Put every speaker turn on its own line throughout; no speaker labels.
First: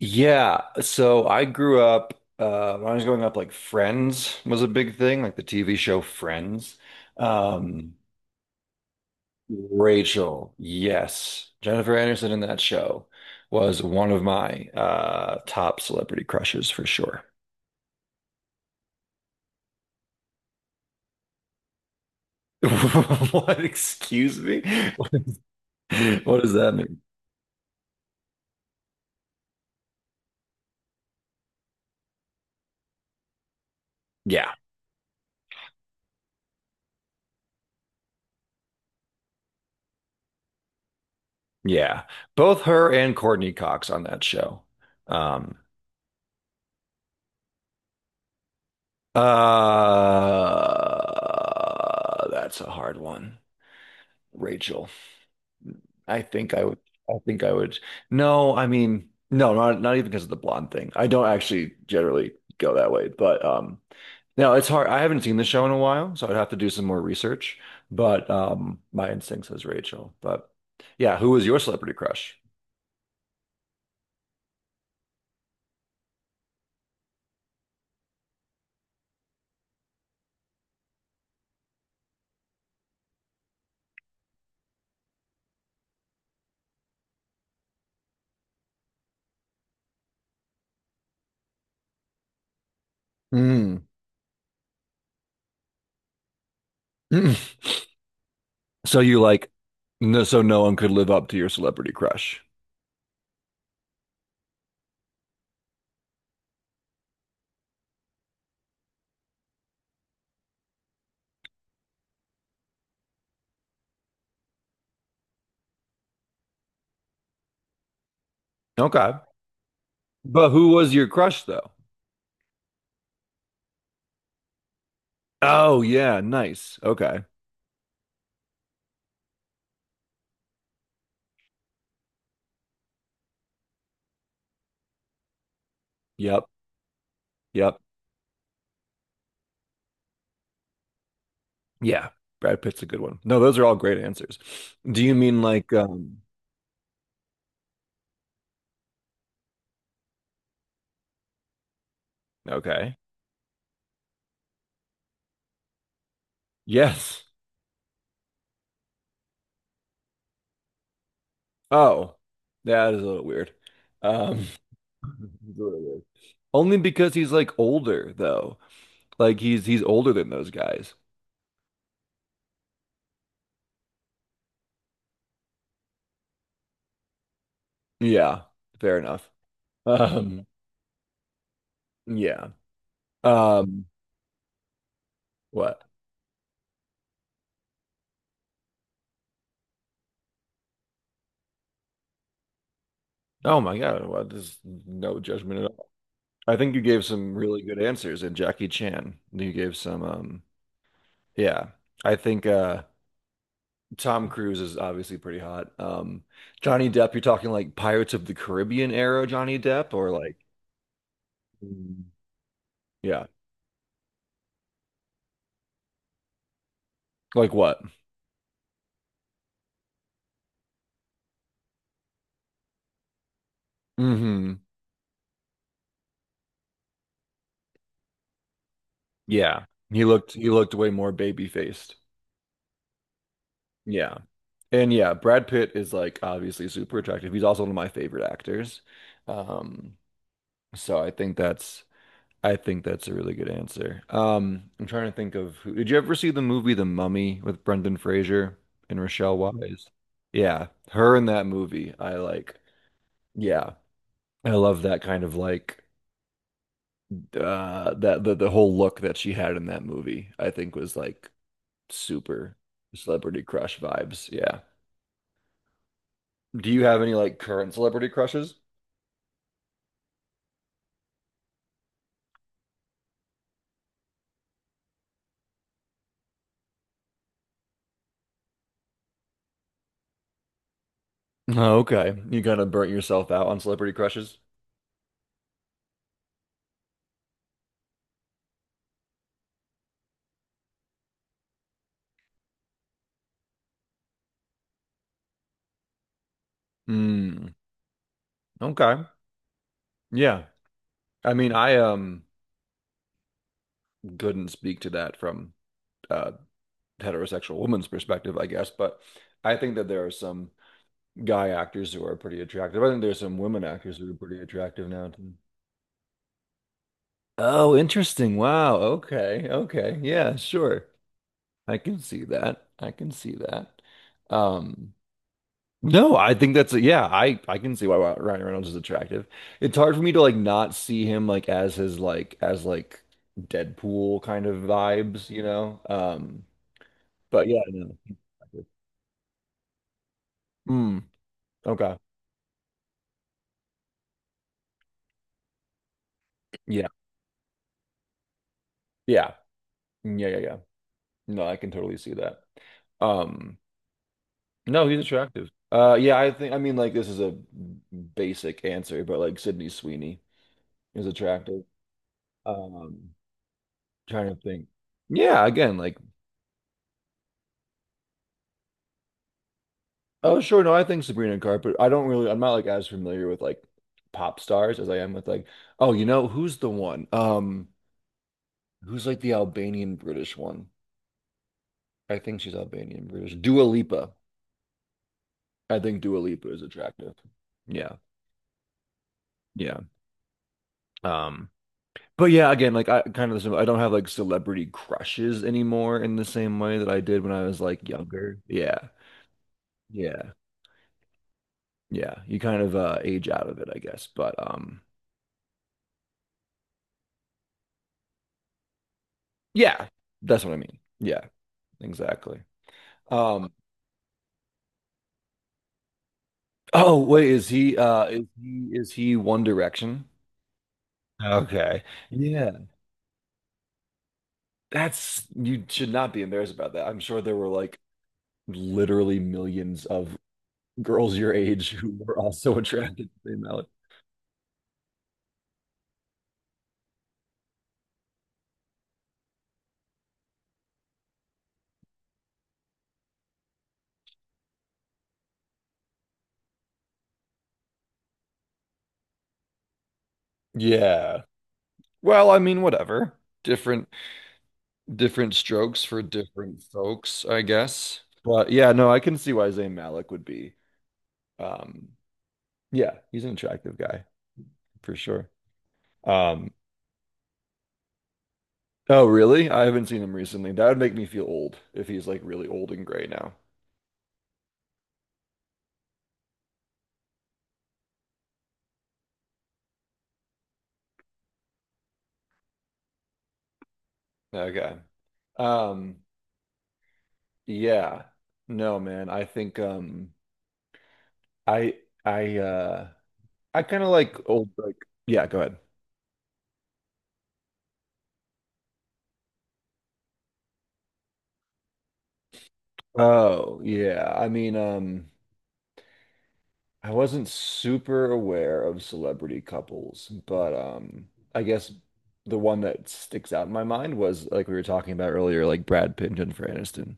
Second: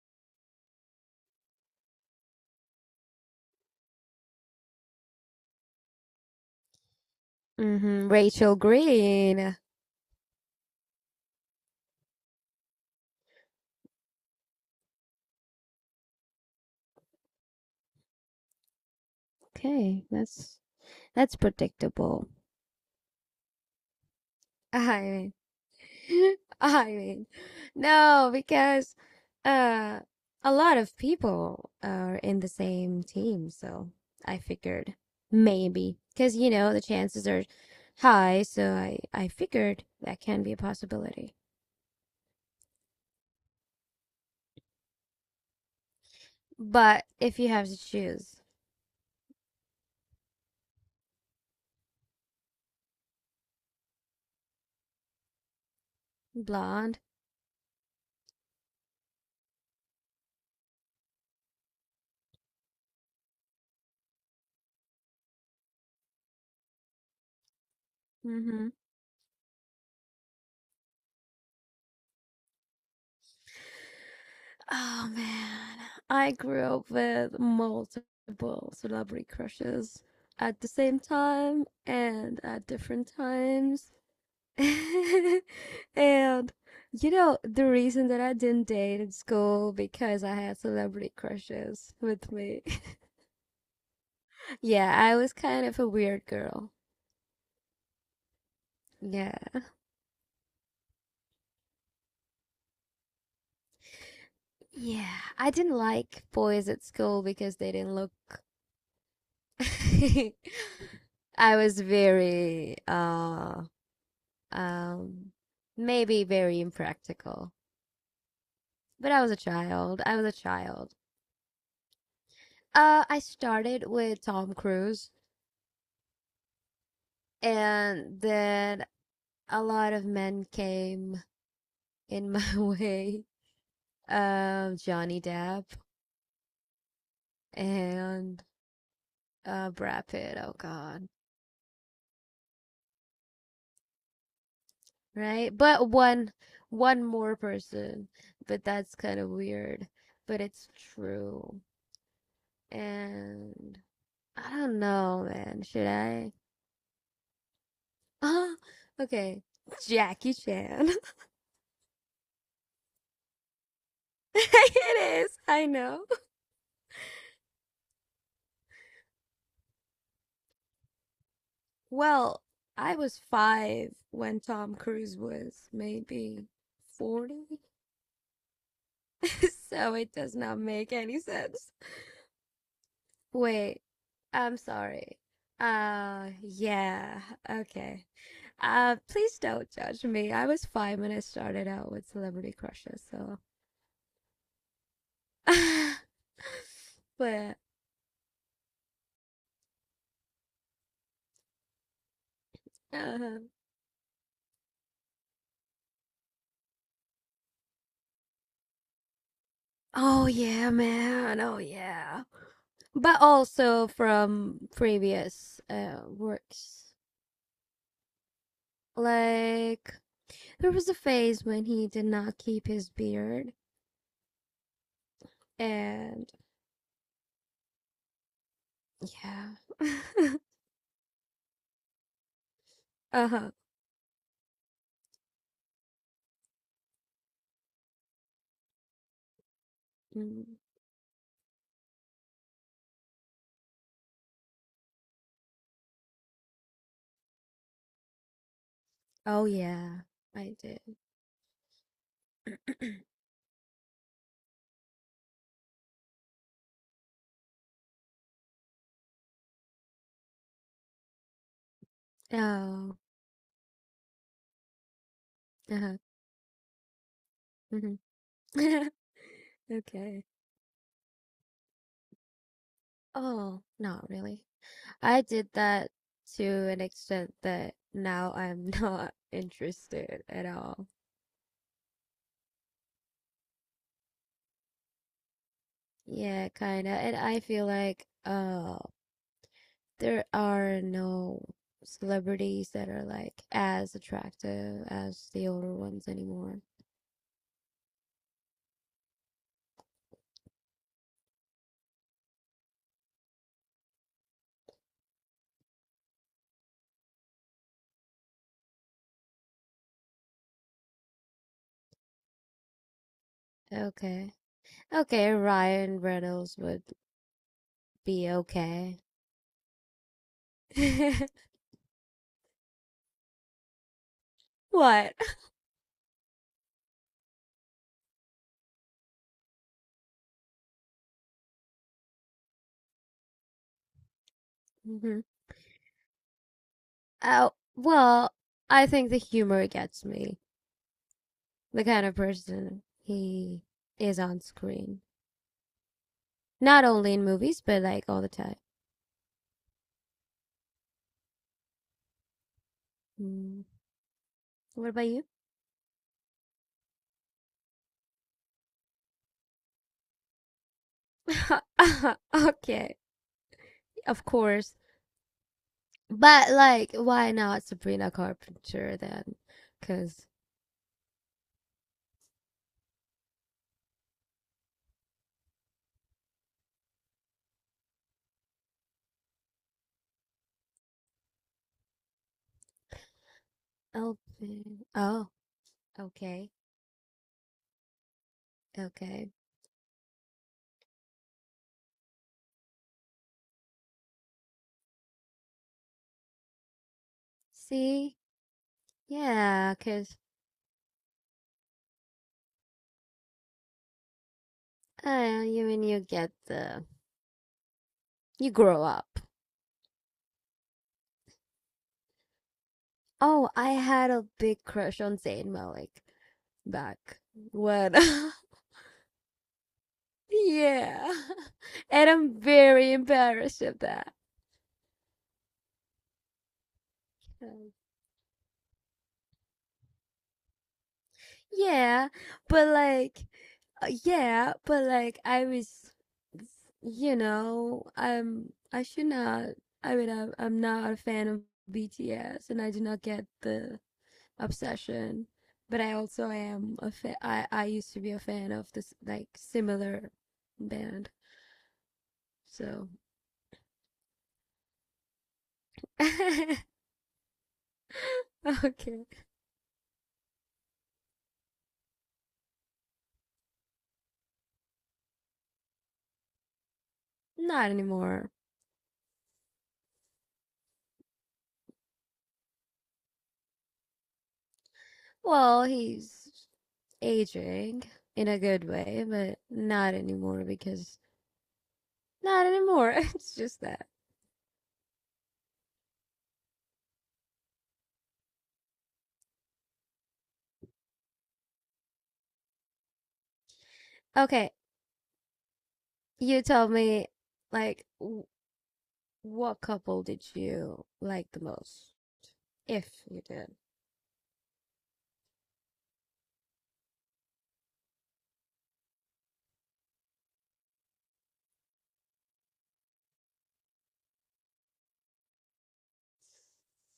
Yeah, so I grew up when I was growing up, like Friends was a big thing, like the TV show Friends. Um,
Hmm, Rachel Green.
Rachel, yes, Jennifer Anderson in that show was one of my top celebrity crushes for sure.
Okay, that's predictable.
What? Excuse me?
I
What is- what does that
I
mean?
mean, no, because uh, a lot of people are in the same team, so I
Yeah,
figured maybe because you know the chances are high, so I figured that can be a possibility.
yeah, both her and Courtney Cox on that show. Um,
But if you have to choose
that's a hard one. Rachel. I think I would.
blonde,
I think I would. No, I mean, no, not even because of the blonde thing. I don't actually generally go that way, but no, it's hard. I haven't seen the show in a while, so I'd have to do some more research. But
mm-hmm.
my instinct says Rachel. But yeah, who was your celebrity crush?
Oh man, I grew up with multiple celebrity crushes at the same time and at different times. And you know, the reason that I didn't date in school because I had celebrity crushes with me.
Mm.
Yeah, I was kind of a weird girl.
So you like,
Yeah.
no, so no one could live up to your celebrity crush.
Yeah, I didn't like boys at school because they didn't look I was very Um, maybe very impractical. But
Okay,
I was a child. I was a
but who
child.
was your crush though?
I started with Tom Cruise,
Oh yeah, nice. Okay.
and then a lot of men came in my way. Johnny Depp
Yep. Yep.
and Brad Pitt. Oh God,
Yeah, Brad Pitt's a good one. No, those are all great answers. Do you mean
right?
like
But one more person. But that's kind of weird. But it's true.
okay.
And I don't know, man. Should I?
Yes.
Ah, okay. Jackie Chan.
Oh. That is a little weird. Um
It is,
it's a
I
little weird.
know.
Only because he's like older though. Like he's older than those guys.
Well, I was five when Tom Cruise was maybe 40,
Yeah, fair enough.
so it does
Um
not make any sense.
yeah.
Wait,
Um
I'm sorry.
what?
Yeah, okay. Please don't judge me. I was five when I started out with celebrity crushes, so.
Oh my God, well, there's no judgment at all. I think you gave some
But,
really good answers and Jackie Chan. You gave some yeah. I think
uh,
Tom Cruise is obviously pretty hot. Johnny Depp, you're talking like Pirates of the Caribbean era Johnny Depp or
oh
like
yeah, man. Oh
Mm.
yeah. But
Yeah,
also from previous works.
like what?
Like there was a phase when he did not keep his beard,
Hmm.
and yeah,
Yeah. He looked he looked way more baby faced.
uh huh.
Yeah. And yeah, Brad Pitt is like obviously super attractive. He's also one of my favorite actors. Um, so I think that's I think that's a really good answer. I'm trying to think of who, did you ever see the movie The Mummy with Brendan Fraser and Rochelle
Oh
Wise?
yeah, I
Yeah,
did.
her in that movie. Yeah, I love that kind of the whole look that she had in that movie, I think was like super
Oh,
celebrity crush vibes. Yeah.
uh huh.
Do you have any like current
Hmm.
celebrity crushes?
Okay. Oh, not really. I did that to an extent that now I'm not interested at all.
Oh, okay. You kind of burnt yourself out on celebrity crushes?
Yeah, kinda. And I feel like, oh, there are no celebrities that are like as attractive as the older ones anymore.
Hmm. Okay. Yeah. I mean, I couldn't speak to that from a heterosexual woman's perspective, I guess. But I think that there are some guy actors who are pretty attractive. I think there's some women actors who are
Okay.
pretty attractive now
Okay,
too.
Ryan Reynolds would
Oh,
be
interesting. Wow.
okay.
Okay. Okay. Yeah, sure. I can see that. I can see that. Um,
What?
no, I think that's yeah, I can see why Ryan Reynolds is attractive. It's hard for me to like not see him like as Deadpool kind of
Hmm.
vibes, you know? But
Oh,
yeah, no. No, no.
well,
Exactly.
I think the humor gets me.
Mm,
The
okay.
kind of person he is on screen. Not
Yeah.
only in movies, but like all the time.
Yeah. Yeah, yeah, yeah. No, I can totally see that. Um,
Mm.
no,
What
he's
about you?
attractive. Yeah, I mean, this is a basic answer, but like Sydney Sweeney is attractive.
Okay,
Um,
of
trying to think.
course.
Yeah, again, like
But like, why not Sabrina Carpenter then? Because
oh sure, no, I think Sabrina Carpenter. I don't really I'm not like as familiar with like pop stars as I am with like oh, you know, who's the one? Who's like the Albanian British one? I think she's Albanian British. Dua Lipa.
Elvin. Oh,
I think Dua
okay,
Lipa is attractive. Yeah,
okay.
yeah. Um, but yeah, again, like I kind of I don't have like celebrity crushes anymore in the same way that I did when I was like
See,
younger. Yeah,
yeah, because
yeah, yeah. You kind of age out of it, I guess. But
you mean you get the you grow up.
yeah, that's what I mean. Yeah, exactly.
Oh,
Um,
I had a big crush on Zayn Malik
oh
back
wait, is he
when
uh is he is he One Direction?
Yeah.
Okay.
And I'm
Yeah,
very embarrassed of that.
that's you should not be embarrassed about that. I'm sure there were
Um,
like literally millions of girls your age who
Yeah,
were also
but
attracted
like,
to Zayn Malik.
I was, I should not, I'm not a fan of BTS and I do not get the obsession, but I also am a fan, I used to be a fan of this, like, similar band.
Yeah. Well, I mean,
So,
whatever. Different Different strokes for different folks, I guess. But yeah, no, I
okay,
can see why Zayn Malik would be. Um, yeah, he's an attractive guy for sure. Um,
not anymore.
oh, really? I haven't seen him recently. That would make me feel old if he's like really old and gray now.
Well, he's aging in a good way, but not anymore because not anymore. It's just that.
Okay. Um, yeah. No, man. I I uh I kind of like old
Okay,
like yeah, go ahead.
you tell me, like, what couple did you like the most? If you did.
Oh, yeah. I mean, I wasn't super aware of celebrity couples, but I guess the one that sticks out in my mind was like we were talking about earlier, like Brad Pitt and Jennifer Aniston.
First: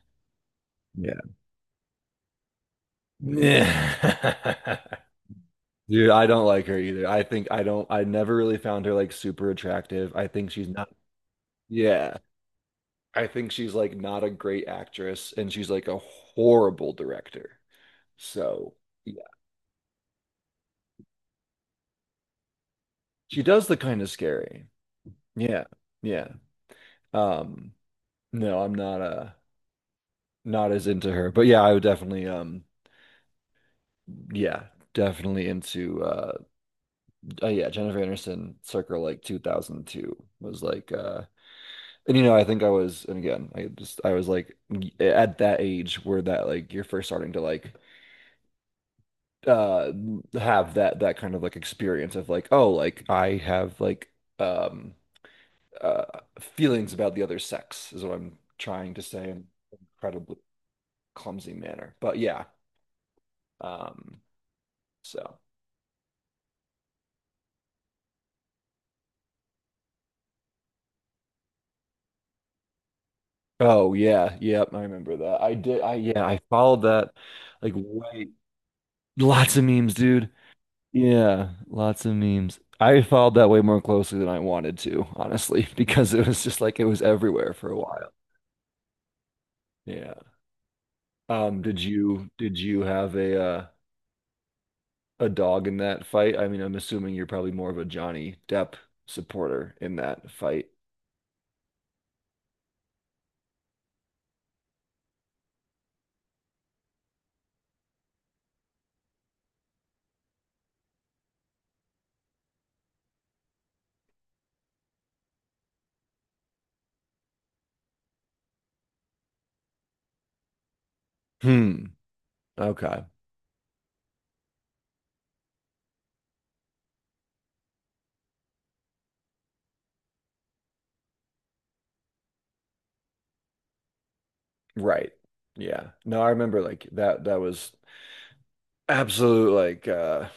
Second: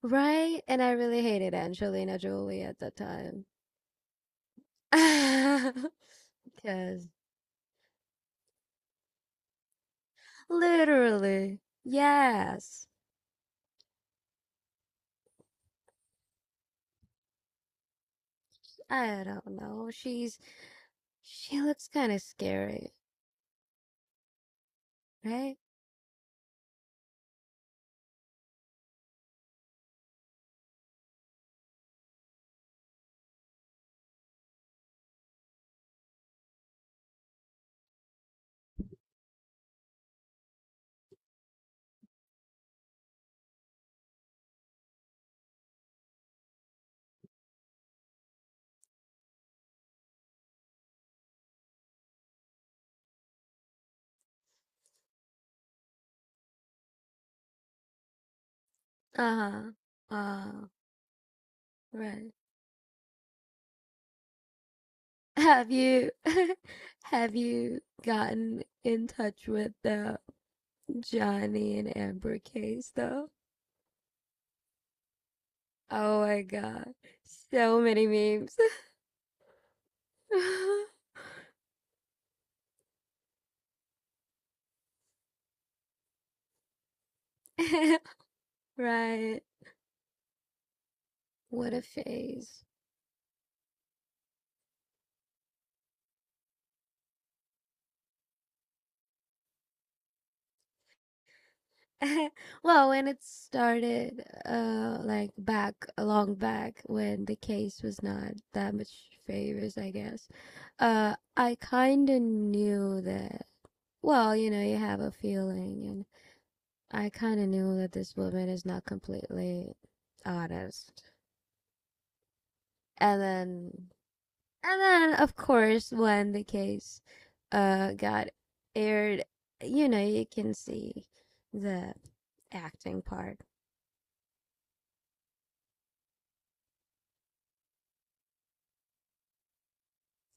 Right? And I really
Yeah.
hated Angelina Jolie at that time.
Yeah. Dude, I don't like her either.
Because
I think I don't, I never really found her like super attractive. I think she's not,
literally,
yeah.
yes.
I think she's like not a great actress and she's like a horrible director. So, yeah.
I don't know. She looks kind of scary,
She does look kind of scary.
right?
Yeah. Yeah. Um, no, I'm not as into her. But yeah, I would definitely yeah, definitely into oh yeah, Jennifer Anderson circa like 2002 was and you know, I think I was and again, I was like at that age where that like you're first starting to like uh have that kind of like experience of like oh, like I have like um uh feelings about the other sex is what I'm trying to say
Uh
and
huh.
incredibly clumsy manner. But
Right.
yeah, um, so.
Have you have you gotten in touch with the Johnny and Amber case though?
Oh yeah, yep, I remember that. I did. I
Oh
yeah, I
my
followed
God.
that like
So many
way.
memes.
Lots of memes, dude. Yeah, lots of memes. I followed that way more closely than I wanted to, honestly, because it was just like it was everywhere for a while.
Right.
Yeah.
What
Did
a
you did
phase.
you have a dog in that fight? I mean, I'm assuming you're probably more of a Johnny Depp supporter in that fight.
Well, when it started, like back, long back when the case was not that much favors, I guess. I kind of knew that. Well, you know, you have a feeling and I kind of knew that this woman is not completely honest.
Hmm. Okay.
And then, and then, of course, when the case got aired, you know, you can see the acting part.
Right. Yeah. No, I remember like that was absolute like uh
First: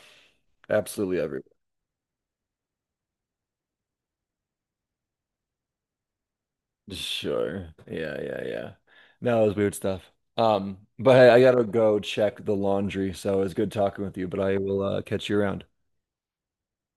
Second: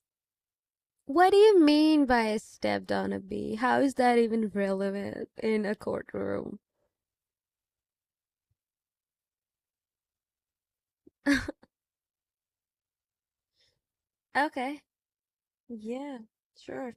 absolutely
What do
everywhere.
you mean by stepped on a bee? How is that even relevant in a courtroom?
Sure. Yeah, yeah, yeah. No, it was weird stuff. But hey, I gotta go check the laundry, so it was good talking with you, but I
Okay.
will catch you around.
Yeah, sure.